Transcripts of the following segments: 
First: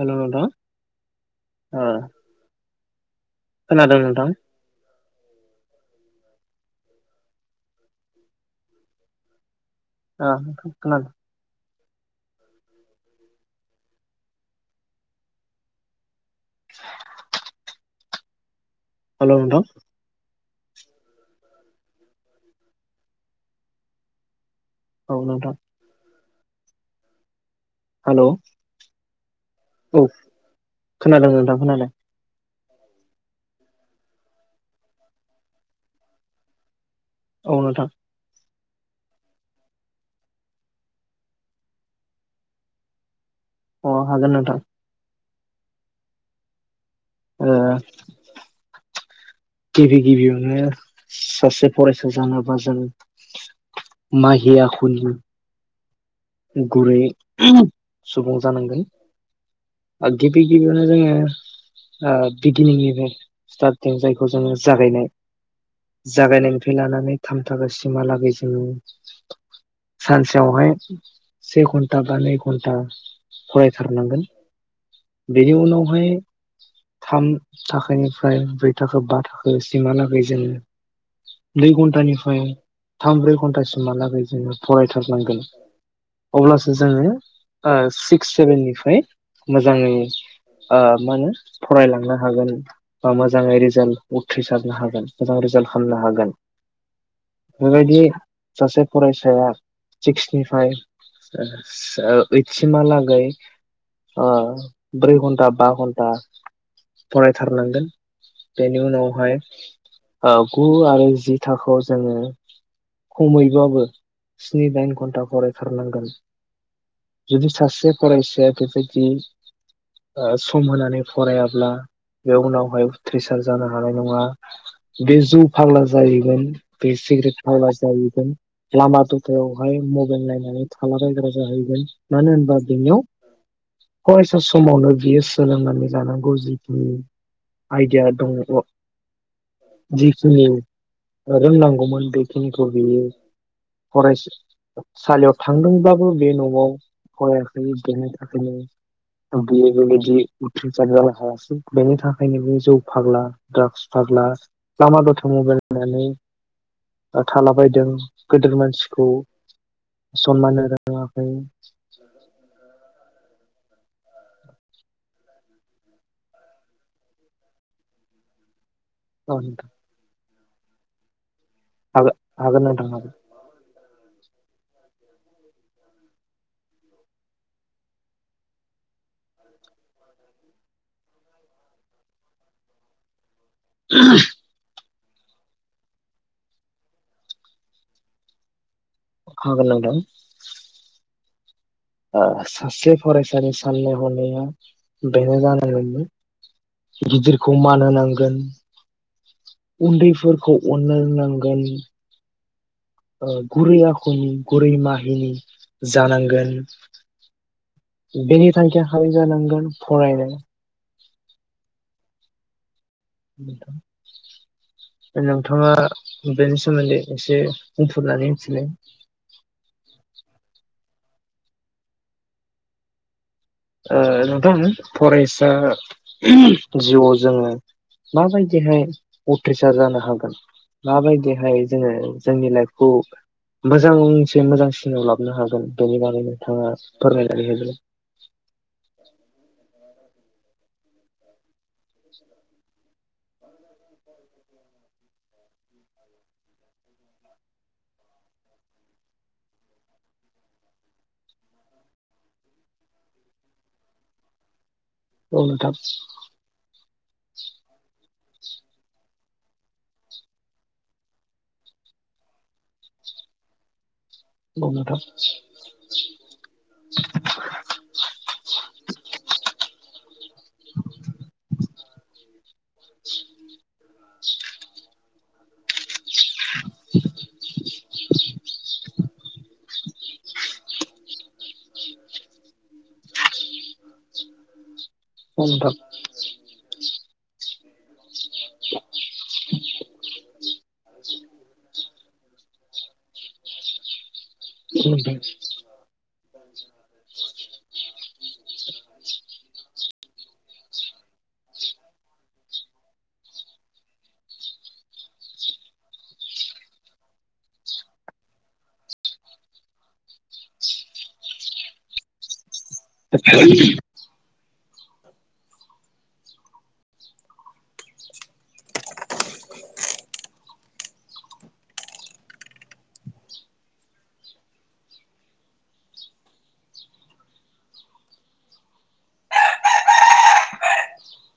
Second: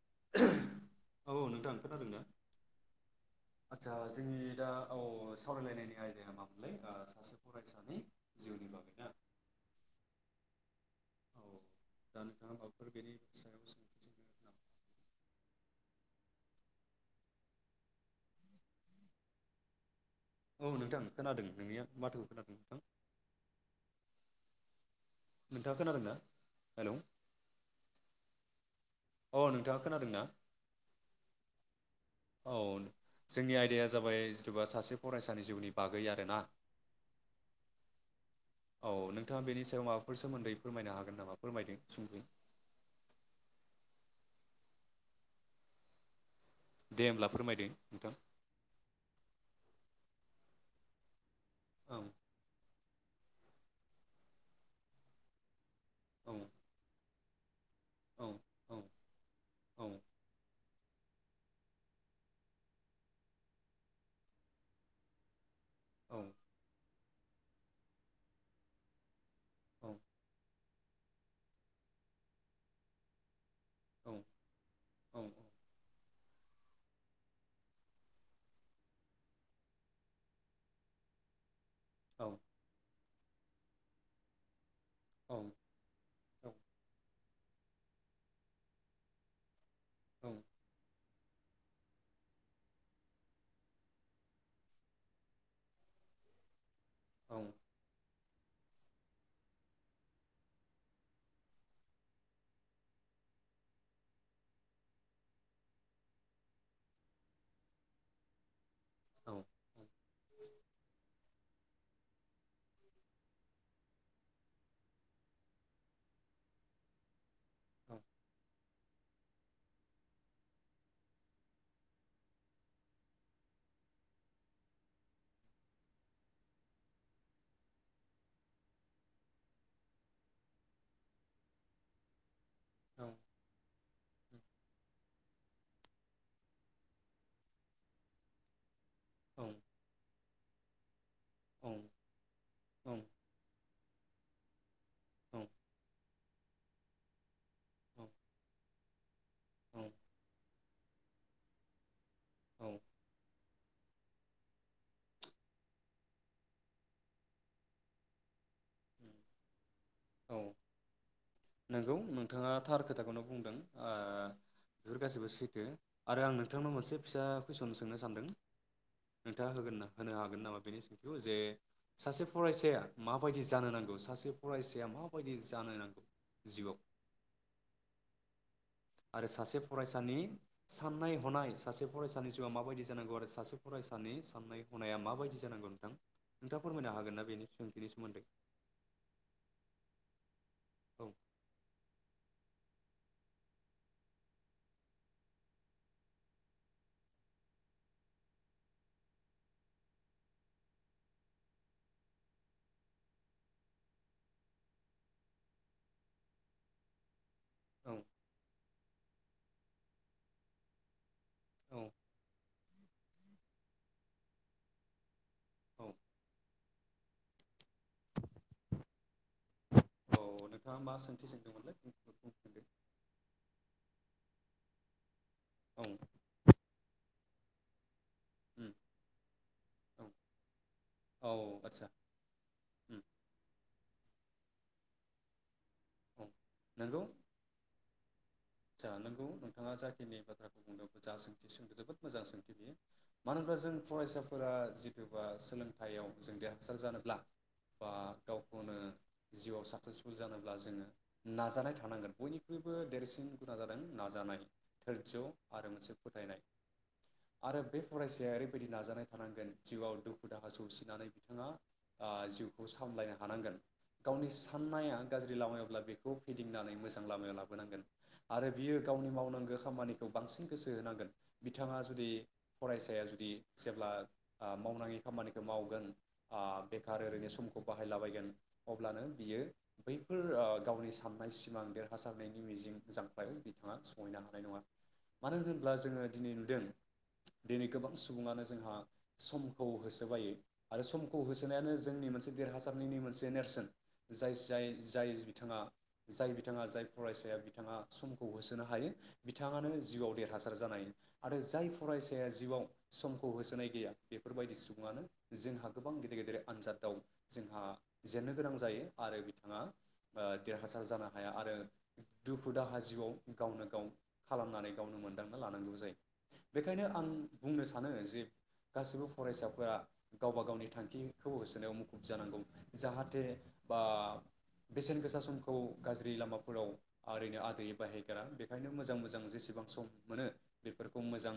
हेल' नोंथां औ नोंथां ओ खोनादों दा? आदसा खोनादों नोंथां जोंनि दा औ सावरायलायनायनि आयदाया मामोनलाय, ओ सासे फरायसानि जिउनि बागैना? ओ खो-खोनादो। दा नोंथाङा माबाफोर बेनि सायाव सोंथि सोंगोन नामा? [inaudible] हेल नोंथां। औ नोंथां खोनादों नोंनिया माथोखौ खोनादों नोंथां। औ नोंथां नोंथाङा खोनादों ना? हेलौ। हेलौ। औ नोंथाङा औ खोनादों ना खोनादों नोंथां खोनादोंं। औ जोंनि आयदाया जाबाय जेतुबा सासे फरायसानि जिउनि बागै आरोना। औ नोंथां। औ नोंथाङा बेनि सायाव माबाफोर सोमोन्दै फोरमायनो हागोन नामा? फोरमायदो सुंदयै। अह हागोन नोंथां। दे होमब्ला ओ फोरमायदो नोंथां। गिबि गिबियावनो सासे औ फरायसा जानोबा जों माहि आखुनि औ गुरै [unintelligible] औ सुबुं औ जानांगोन। औ आ गिबि गिबियाव नो जोङो ओ बिगिनिंनिफ्राय स्टार्टिं जायखौ जोङो जागायनाय औ जागायनायनिफाय लानानै थाम थाखोसिमहालागै जोङो सानसेआवहाय से खनथा बा नै घन्टा फरायथारनांगोन। औ औ औ बेनि उनावहाइ थाम थाखोनिफ्राय ब्रै थाखो बा थाखो सिमहालागै जोङो नै घन्टानि फाय थाम ब्रै घन्टासिम हालागै जोङो फराय थारनांगोन अब्लासो जोङो ओ सिक्स सेभेननिफ्राय मो जाङै ओ मानो फरायलांनो हागोन बा मोजाङै रिजाल्ट उथ्रिसारनो हागोन एबा रिजाल्ट खालामनो हागोन। बेबायदि सासे फरायसाया सिक्स निफ्राय ओ-ओइट सिमहालागै ओ ब्रै घन्टा बा घन्टा फरायथारनांगोन। बेनि उनावहाय ओ गु आरो जि थाखोआव जोङो खमैबाबो स्नि दाइन घन्टा फरायथारनांगोन जुदि सासे फरायसाया बेबाइदि ओ सम होनानै फरायाब्ला बे उनावहाय उथ्रिसार जानो हानाय नङा बे जौ फाग्ला जाहैगोन बे सिगारेट फाग्ला जाहैगोन लामा दथायावहाय मबाइल नायनानै थाला बायग्रा जाहैगोन मानो होनबा बिनियाव फरायसा समावनो बियो सोलोंनानै लानांगौ जितु आइदिया दङ जि उम ओ रोंनांगौमोन बेखिनिखौ बियो फरायस सालियाव थांदोंबाबो बे नआव फरायाखै बेनो बियो बेबायदि उथ्रिसार जानो हायासै बेनि थाखायनो बियो जौ फाग्ला द्राग्स फाग्ला लामा दथायाव मबाइल नायनानै थालाबायदों गोदोर मानसि सिखौ औ सनमान होनो रोङाखै नोंगौ नोंथाङा थार खोथाखौनो बुंदों ओ बेफोर गासैबो सैथो आरो आं नोंथांनाव मोनसे फिसा कुइसन सोंनो सानदों नोंथाङा होगोन्ना होनो हागोन हागोन नामा बेनि सोंथिखौ जे सासे हागोन फरायसाया नोंथां हागोन माबायदि जानो सासे फरायसाया माबायदि जानो नांगौ जिउआव? आरो सासे फरायसानि साननाय हनाय सासे फरायसानि जिउआ माबायदि जानांगौ आरो सासे फरायसानि साननायखौ मावनाया माबायदि जानांगौ नोंथां नोंथाङा फोरमायनो हागोन ना बेनि सोंथिनि सोमोन्दै हागोन नोंथां औ ओ सासे फरायसानि साननाय हनाया बेनो जानांगोनदि गिदिरखौ मान होनांगोन उन्दैफोरखौ अननो रोंनांगोन ओ गुरै आखुनि गुरै माहिनि जानांगोन औ बिनि [unintelligible] जानांगोन फरायनाय औ [inaudible] नोंथाङा औ बेनि सोमोन्दै एसे बुंफोरनानै [unintelligible] औ नोंथाङा मा सोंथि सोंदोंमोनलाय ओ नोंथां फरेस्ट औ दा जिउआव जोङो उम माबायदिहाय उथ्रिसार जानो औ हागोन औ माबायदिहाय आदसा जोङो जोंनि लाइफखौ उम मोजांसे मोजांसिनाव लाबनो हागोन बेनि बागै औ नोंथाङा फोरमायनानै होदो जानांगौ नोंथाङा। जाखिनि बाथ्राखौ बुंदों जा सोंथि सोंदों जोबोद मोजां सोंथि बियो मानो होनबा जों फरायसाफोरा जिथुबा सोलोंथायाइयाव जों देरहासार जानोब्ला बा ओ गावखौनो जिउआव साक्सेसफुल जानोब्ला जोङो नाजानाय थानांगोन बयनिख्रुइबो देरसिन गुना जादों नाजानाय। धोरज्य औ आरो नोंथां मोनसे फोथायनाय आरो बे फरायसा जे ओरैबायदि नाजानाय थानांगोन जिउआव दुखु दाहा सौसिनानै बिथाङा ओ जिउखौ सामलायनो हानांगोन गावनि औ साननाया नोंथां गाज्रि लामायावब्ला बेखौ फिदिंनानै मोजां लामायाव लाबोनांगोन आरो बियो गावनि मावनांगौ खामानिखौ बांसिन गोसो होनांगोन बिथां बिथाङा जुदि फरायसाया जुदि जेब्ला ओ मावनाङि खामानिखौ मावगोन। ओ बेखार ओरैनो समखौ बाहाय बाहायलाबायगोन अब्लानो बियो बैफोर ओ गावनि सान सिमां देरहासारनायनि मिजिं जांख्लायाव बिथाङा सहैनो हानाय नङा मानो औ होनोब्ला जोङो दिनै नुदों दिनै गोबां सुबुङा जोंहा समखौ होसोलायो आरो होसोनायानो जोंनि मोनसे देरहासारनि मोनसे नेरसोन जाय जाय जाय नोंथां बिथाङा जाय बि बिथाङा जाय फरायसाया बिथाङा समखौ होसोनो हायो बिथाङानो जिउआव देरहासार जानाय आरो जाय फरायसाया जिउआव समखौ होसोनाय गैया बेफोरबायदि सुबुङानो जोंहा गोबां गेदेर गेदेर आनजादाव जोंहा जेननो गोनां जायो आरो बिथाङा देरहासार जानो हाया आरो दुखु दुखु दाहा जिउआव गावनो गाव खालामनानै गावनो मोनदांना लानांगौ जायो बेखायनो आं बुंनो सानो जे गासैबो फरायसाफोरा गावबा गावनि थांखिखौ होसोनायाव मुखुब जानांगौ जाहाथे बा बेसेन गोसा समखौ गाज्रि लामाफोराव ओरैनो आदैै बाहायग्राा बेखायनो मोजां मोजां जेसेबां सम मोनो बेफोरखौ मोजां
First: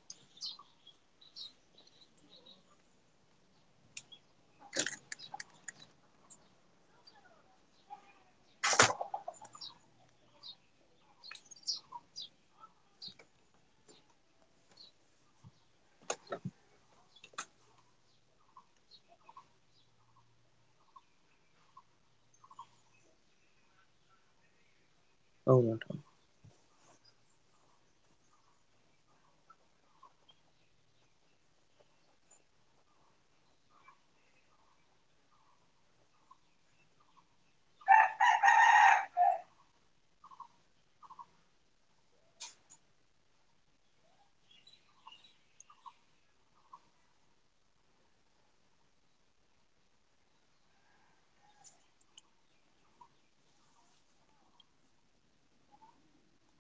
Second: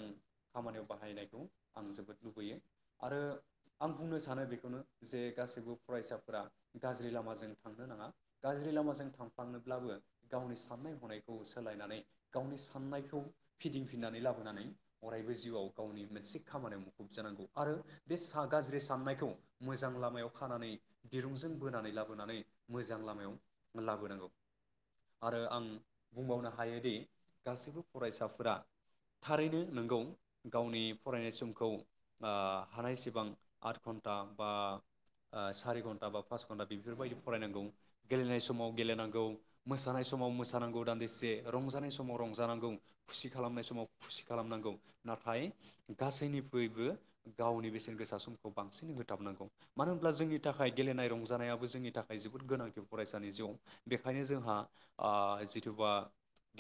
खामानियाव बाहायनायखौ आं जोबोद लुबैयो आरो आं बुंनो सानो बेखौनो जे गासैबो फरायसाफोरा गाज्रि लामाजों थांनो नाङा। गाज्रि लामाजों थांफांनोब्लाबो गावनि साननाय हनायखौ सोलायनानै गावनि साननायखौ फिदिंफिननानै लाबोनानै अरायबो जिउआव गावनि मोनसे खामानियाव मुखुब जानांगौ आरो बे गाज्रि साननायखौ मोजां लामायाव खानानै दिरुंजों बोनानै लाबोनानै मोजां लाम [unintelligible] लाबोनांगौ आरो औ आं नोंथां बुंबावनो हा हायोदि गासैबो फरायसाफोरा थारैनो नोंगौ गावनि फरायनाय समखौ ओ हानाय सिबां आद घन्टा बा ओ सारि घन्टा बा पास घन्टा बेफोरबायदि फरायनांगौ गेलेनाय समाव गेलेनांगौ मोसानाय समाव मोसानांगौ दान्दिसे रंजानाय समाव रंजानांगौ खुसि खालामनाय समाव खुसि खालामनांगौ नाथाय गासैनिफ्रैबो गावनि बेसेन गोसा समखौ बांसिन होथाबनांगौ मानो होनब्ला जोंनि थाखाय गेलेनाय रंजानायाबो जोंनि थाखाय जोबोद गोनांथि फरायसानि जिउ बेखायनो जोंहा ओ जिथुबा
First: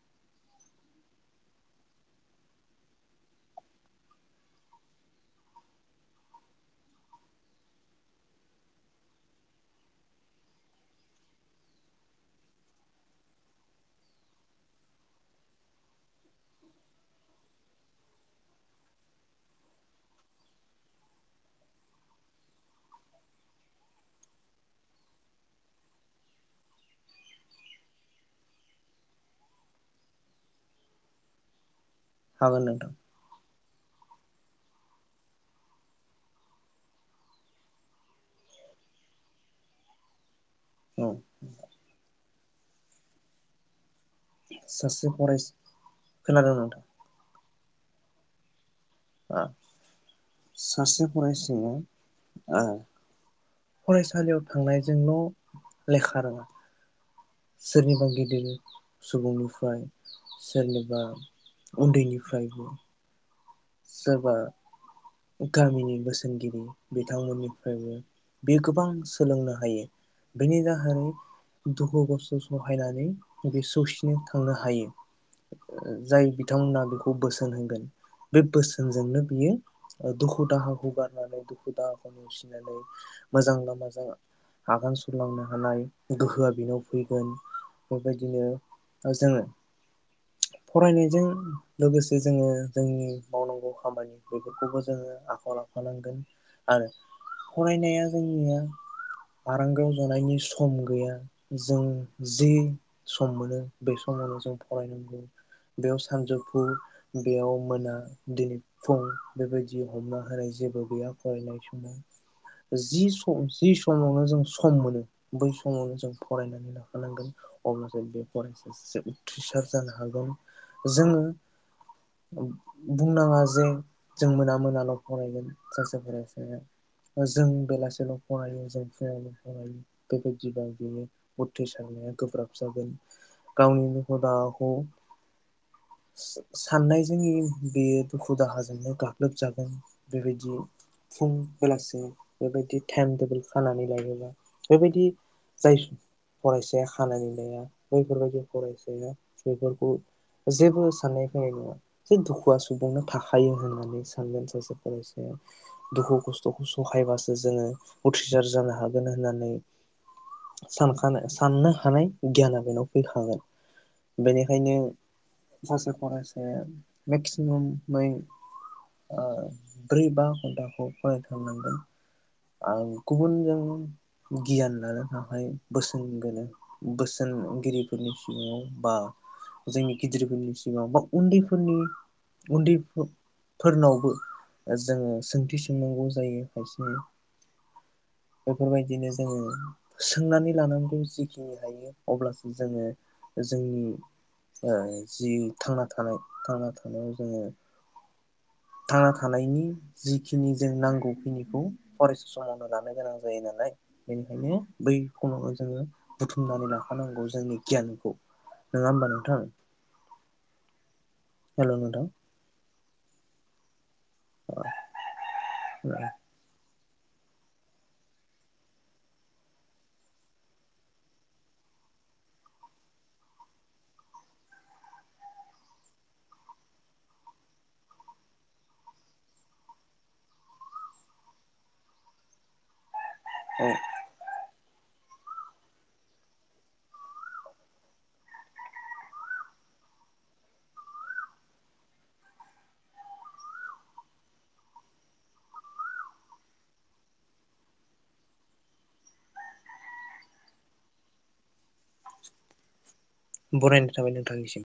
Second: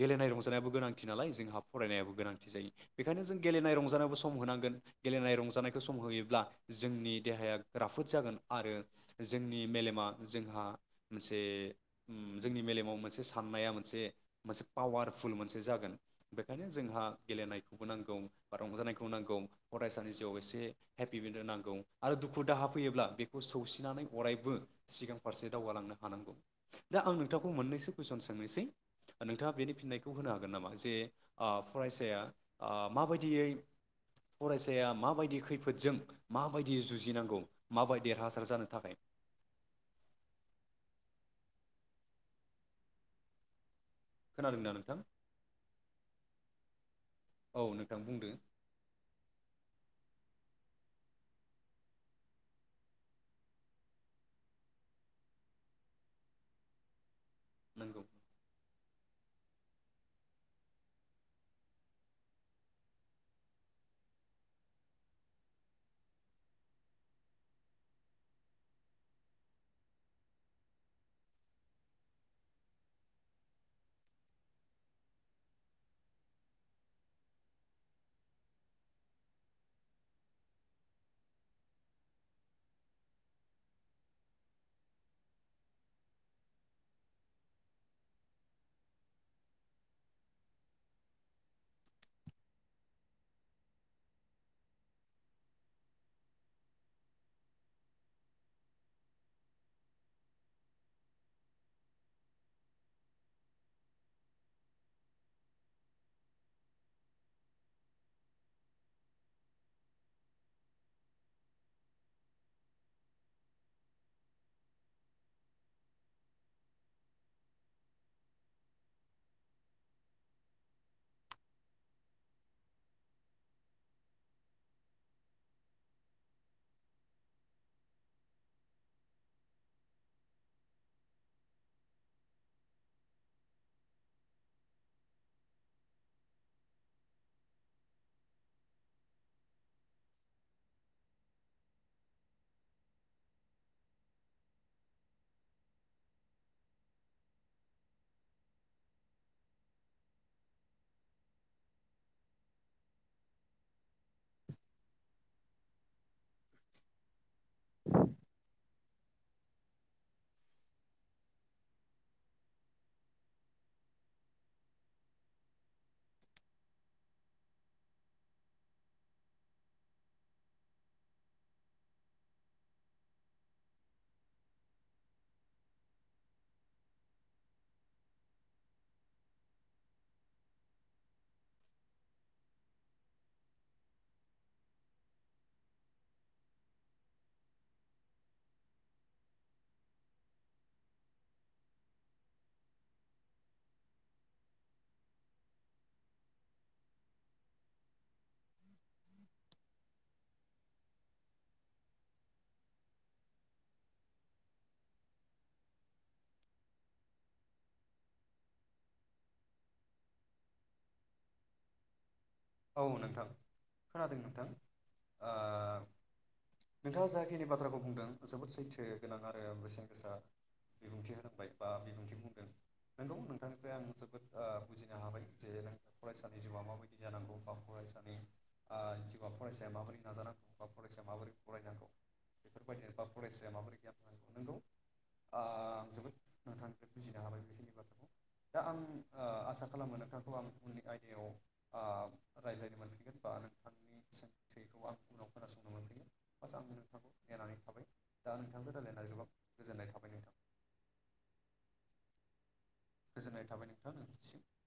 गेलेनाय रंजानायाबो गोनांथि नालाय जोंहा फरायनायाबो गोनांथि जायो बेखायनो जों गेलेनाय रंजानायाबो सम होनांगोन गेलेनाय रंजानायखौ सम होयोब्ला जोंनि देहाया राफोद जागोन आरो जोंनि मेलेमा जोंहा मोनसे उम जोंनि मेलेमाव मोनसे साननाया मोनसे मोनसे पावारफुल मोनसे जागोन बेखायनो जोंहा गेलेनायखौबो नांगौ बा रंजानायखौबो नांगौ फरायसानि जिउआव एसे हेपि [unintelligible] नांगौ आरो दुखु दाहा फैयोब्ला बेखौ सौसिनानै अरायबो सिगां फारसे दावगालांनो हानांगौ दा आं नोंथांखौ मोननैसो कुइसन सोंनोसै नोंथाङा बेनि फिननायखौ होनो हागोन नामा जे ओ फरायसाया हागोन ओ नोंथां माबायदियै फरायसाया माबायदि खैफोदजों माबायदियै जुजिनांगौ माबाय देरहासार जानो थाखाय औ खोनादोंना नोंथां सासे फरायसा खोनादों नोंथां औ नोंथां बुंदो ओ सासे फरायसाया ओ फरायसालियाव थांनायजोंल लेखा रोङा नोंगौ सोरनिबा गिदिर सुबुंनिफ्राय सोरनिबा उन्दैनिफ्रायबो सोरबा गामिनि बोसोनगिरि बिथांमोननिफ्रायबो बे गोबां सोलोंनो हायो बेनि जाहै दुखु खस्थ सहायनानै बे सौसिनो थांनो हायो जाय बिथांमोना बेखौ बोसोन होगोन। बे बोसोनजोंनो बियो ओ दुखु दाहाखौ गारनानै दुखु दाहाखौ नेवसिनानै मोजां लामाजों आगान सुरलांनो हानाय गोहोआ बेनाव फैगोन बेबायदिनो जोङो फरायनायजों लोगोसे जोङो जोंनि मावनांगौ खामानि बेफोरखौबो जोङो आखायाव लांफानांगोन आरो फरायनाया जोंनिया आरांगाव जानायनि सम गैया जों जि सम मोनो बे समानो जों फरायनांगौ बेयाव सानजौफु बेयाव मोना दिनै फुं बेबायदि हमना होनाय जेबो गैया फरायनाय समाव जि सम जि समावनो जों सम मोनो बै समावनो जों फरायनानै लाफानांगोन अब्लासो बे फरायसाया [unintelligible] उथ्रिसार जानो हागोन जोङो बुंनाङा जे जों मोना मोनाल फरायगोन सासे फरायसाया जों बेलासिआवल फरायो जों फुङावल फरायो बेबायदिबा बियो उथ्रिसारनाया गोब्राब जागोन गावनि मखदावाखौ सा साननाय जोंनि बेयो दुखु दाहाजोंनो गाग्लोबजागोन बेबायदि फुं बेलासि बेबायदि टाइम टेबोल खानानै लायोबा बेबायदि जाय फरायसाया खानानै लाया बैफोरबायदि फरायसाया बेफोरखौ जेबो साननाय फैनाय नङा जे दुखु हवा सुबुंनो थाखायो होननानै सानदों सासे फरायसाया दुखु खस थखौ सहायबासो जोङो उथ्रिसार जानो हा गोन होननानै सानखानो साननो हानाय गियाना बेनाव फैखागोन बेनिखायनो सासे फरायसाया मेक्सिमामै ओ ब्रै बा घन्टाखौ फरायथारनांगोन आं गुबुनजों गियान लानो थाखाय बोसोन गोनो बोसोनगिरिफोरनि सिगाङाव बा जोंनि गिदिरफोरनि सिगाङाव बा उन्दैफोरनि उन्दै फो-फोरनावबो जोङो सोंथि सोंनांगौ जायो खायसे बेफोरबायदिनो जोङो सोंनानै लानांगौ जिखिनि हायो अब्लासो जोङो जोंनि ओ जि थांना थानाय थांना था नायाव जोङो थांना थानायनि जिखिनि जों नांगौखिनिखौ फरायसा समावनो लानो गोनां जायो नालाय बेनिखायनो बै खमावनो जोङो बुथुमनानै लाखानांगौ जोंनि गियानखौ नोङा होमबा नोंथां हेल नोंथां औ नोंथां खोनादों नोंथां ओ औ नोंथाङा जाखिनि बाथ्राखौ बुंदों जोबोद सैथो गोनां आरो बेसेन गोसा बिबुंथि होनांबाय बा बिबुंथि बुंदों नोंगौ नोंथांनिफ्राय आं जोबोद ओ बुजिनो हाबाय जेहेनो फरायसानि जिउआ माबायदि जानांगौ बा फरायसानि ओ जिबा फरायसाया माबोरै नाजानांगौ बा फरायसाया माबोरै फरायनांगौ बेफोरबायदिनो बा फरायसाया माबोरै गियान होनांगौ नोंगौ आ जोबोद नोंथांनिफ्राय बुजिनो हाबाय बेखिनि बाथ्राखौ दा आं ओ आसा खालामो नोथांखौ आं उननि आयदायाव ओ रायज्लायनो मोनफिनगोन बा नोंथांनि सोंथिखौ आं उनाव खोनासंनो मोनफैगोन बास आङो नोंथांखौ नेनानै थाबाय दा नोंथांजों रायज्लायनानै गोबां गोजोननाय थाबाय नोंथां। गोजोननाय थाबाय बरायनाय नोंथां नोंनिसिम नोंथांनिसिम